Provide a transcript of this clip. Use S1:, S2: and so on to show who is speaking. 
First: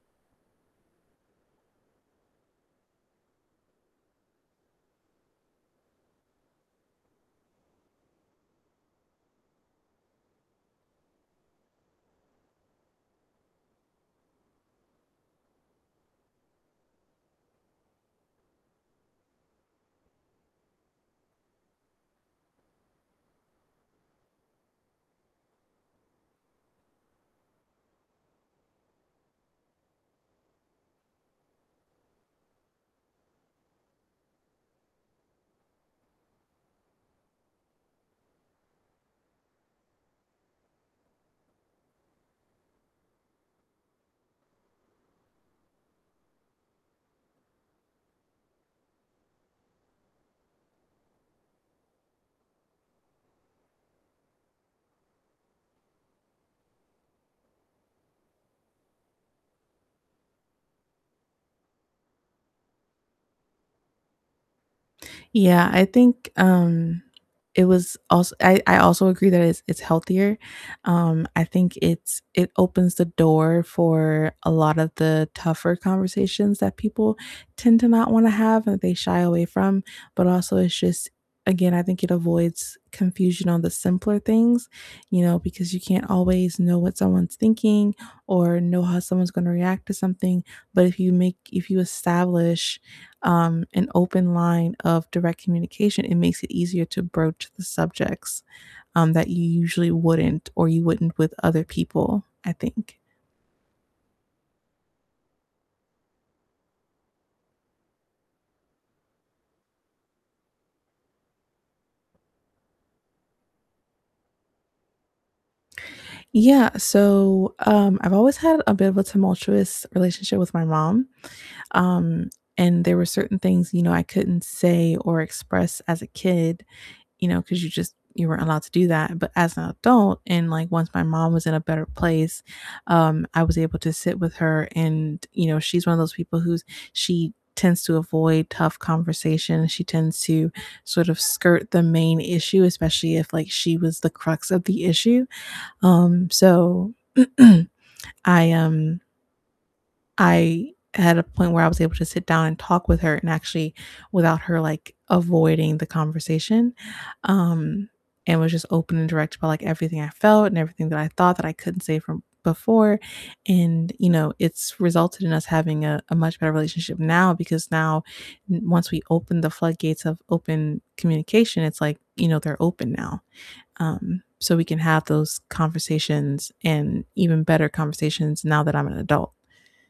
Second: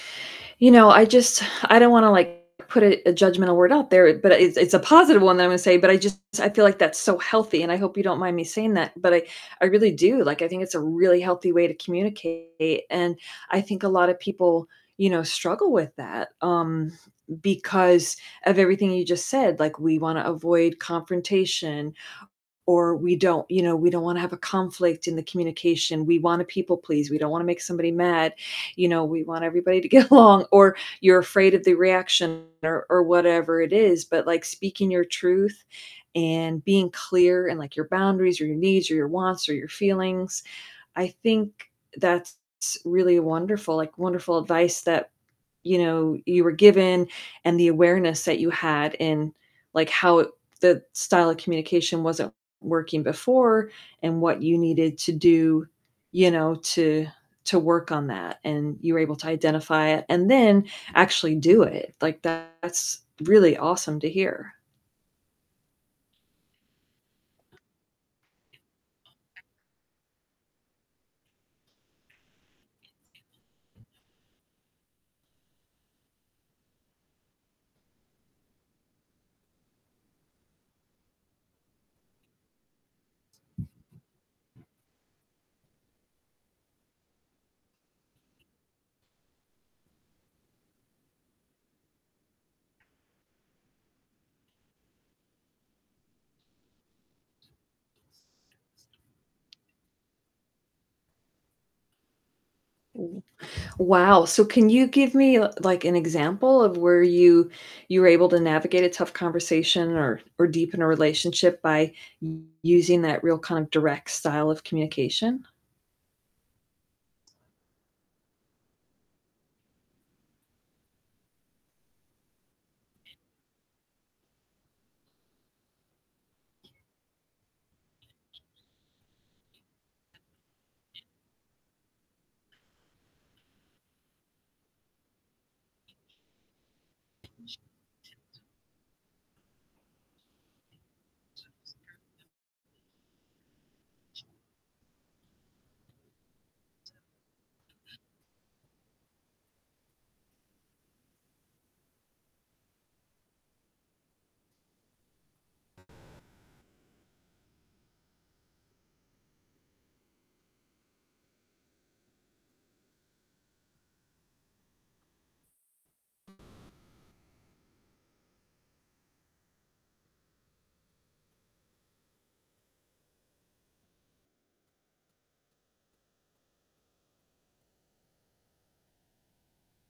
S1: You know, I just I don't wanna, like, put a a judgmental word out there, but it's it's a positive one that I'm gonna say, but I just I feel like that's so healthy, and I hope you don't mind me saying that. But I I really do, like, I think it's a really healthy way to communicate, and, I think a lot of people, you know, struggle with that, um, because of everything you just said, like, we wanna avoid confrontation, or we don't you know, we don't wanna have a conflict in the communication, we wanna people please, we don't wanna make somebody mad, you know, we want everybody to get along, or you're afraid of the reaction, or or whatever it is, but, like, speaking your truth, and being clear in, like, your boundaries, or your needs, or your wants or your feelings, I think that's really wonderful, like, wonderful advice that, you know, you were given, and the awareness that you had in, like, how the style of communication wasn't working before and what you needed to do, you know, to to work on that, and you were able to identify it and then actually do it. Like, that's really awesome to hear.
S2: Yeah, I think, um, it was als I I also agree that it's it's healthier, um, I think it's it opens the door for a lot of the tougher conversations that people tend to not wanna have, and they shy away from, but also it's just again, I think it avoids confusion on the simpler things, you know, because you can't always know what someone's thinking, or know how someone's gonna react to something, but, if you make if you establish, um, an open line of direct communication, it makes it easier to broach the subjects, um, that you usually wouldn't or you wouldn't with other people, I think.
S1: Mm, wow, so, can you give me, l like, an example of where you you were able to navigate a tough conversation or or deepen a relationship by using that real kind of direct style of communication?
S2: Yeah, so, um, I've always had a bit of a tumultuous relationship with my mom, um, and there were certain things, you know, I couldn't say or express as a kid, you know, 'cause you just you weren't allowed to do that, but as an adult, and, like, once my mom was in a better place, um, I was able to sit with her and, you know, she's one of those people who's she tends to avoid tough conversation, she tends to sort of skirt the main issue, especially if, like, she was the crux of the issue, um, so, I, um I had a point where I was able to sit down, and talk with her, and actually without her, like, avoiding the conversation, um, and was just open, and direct about, like, everything I felt and everything that I thought that I couldn't say from before, and, you know, it's resulted in us having a a much better relationship now because now n once we open the floodgates of open communication, it's like, you know, they're open now, um, so, we can have those conversations, and even better conversations now that I'm an adult.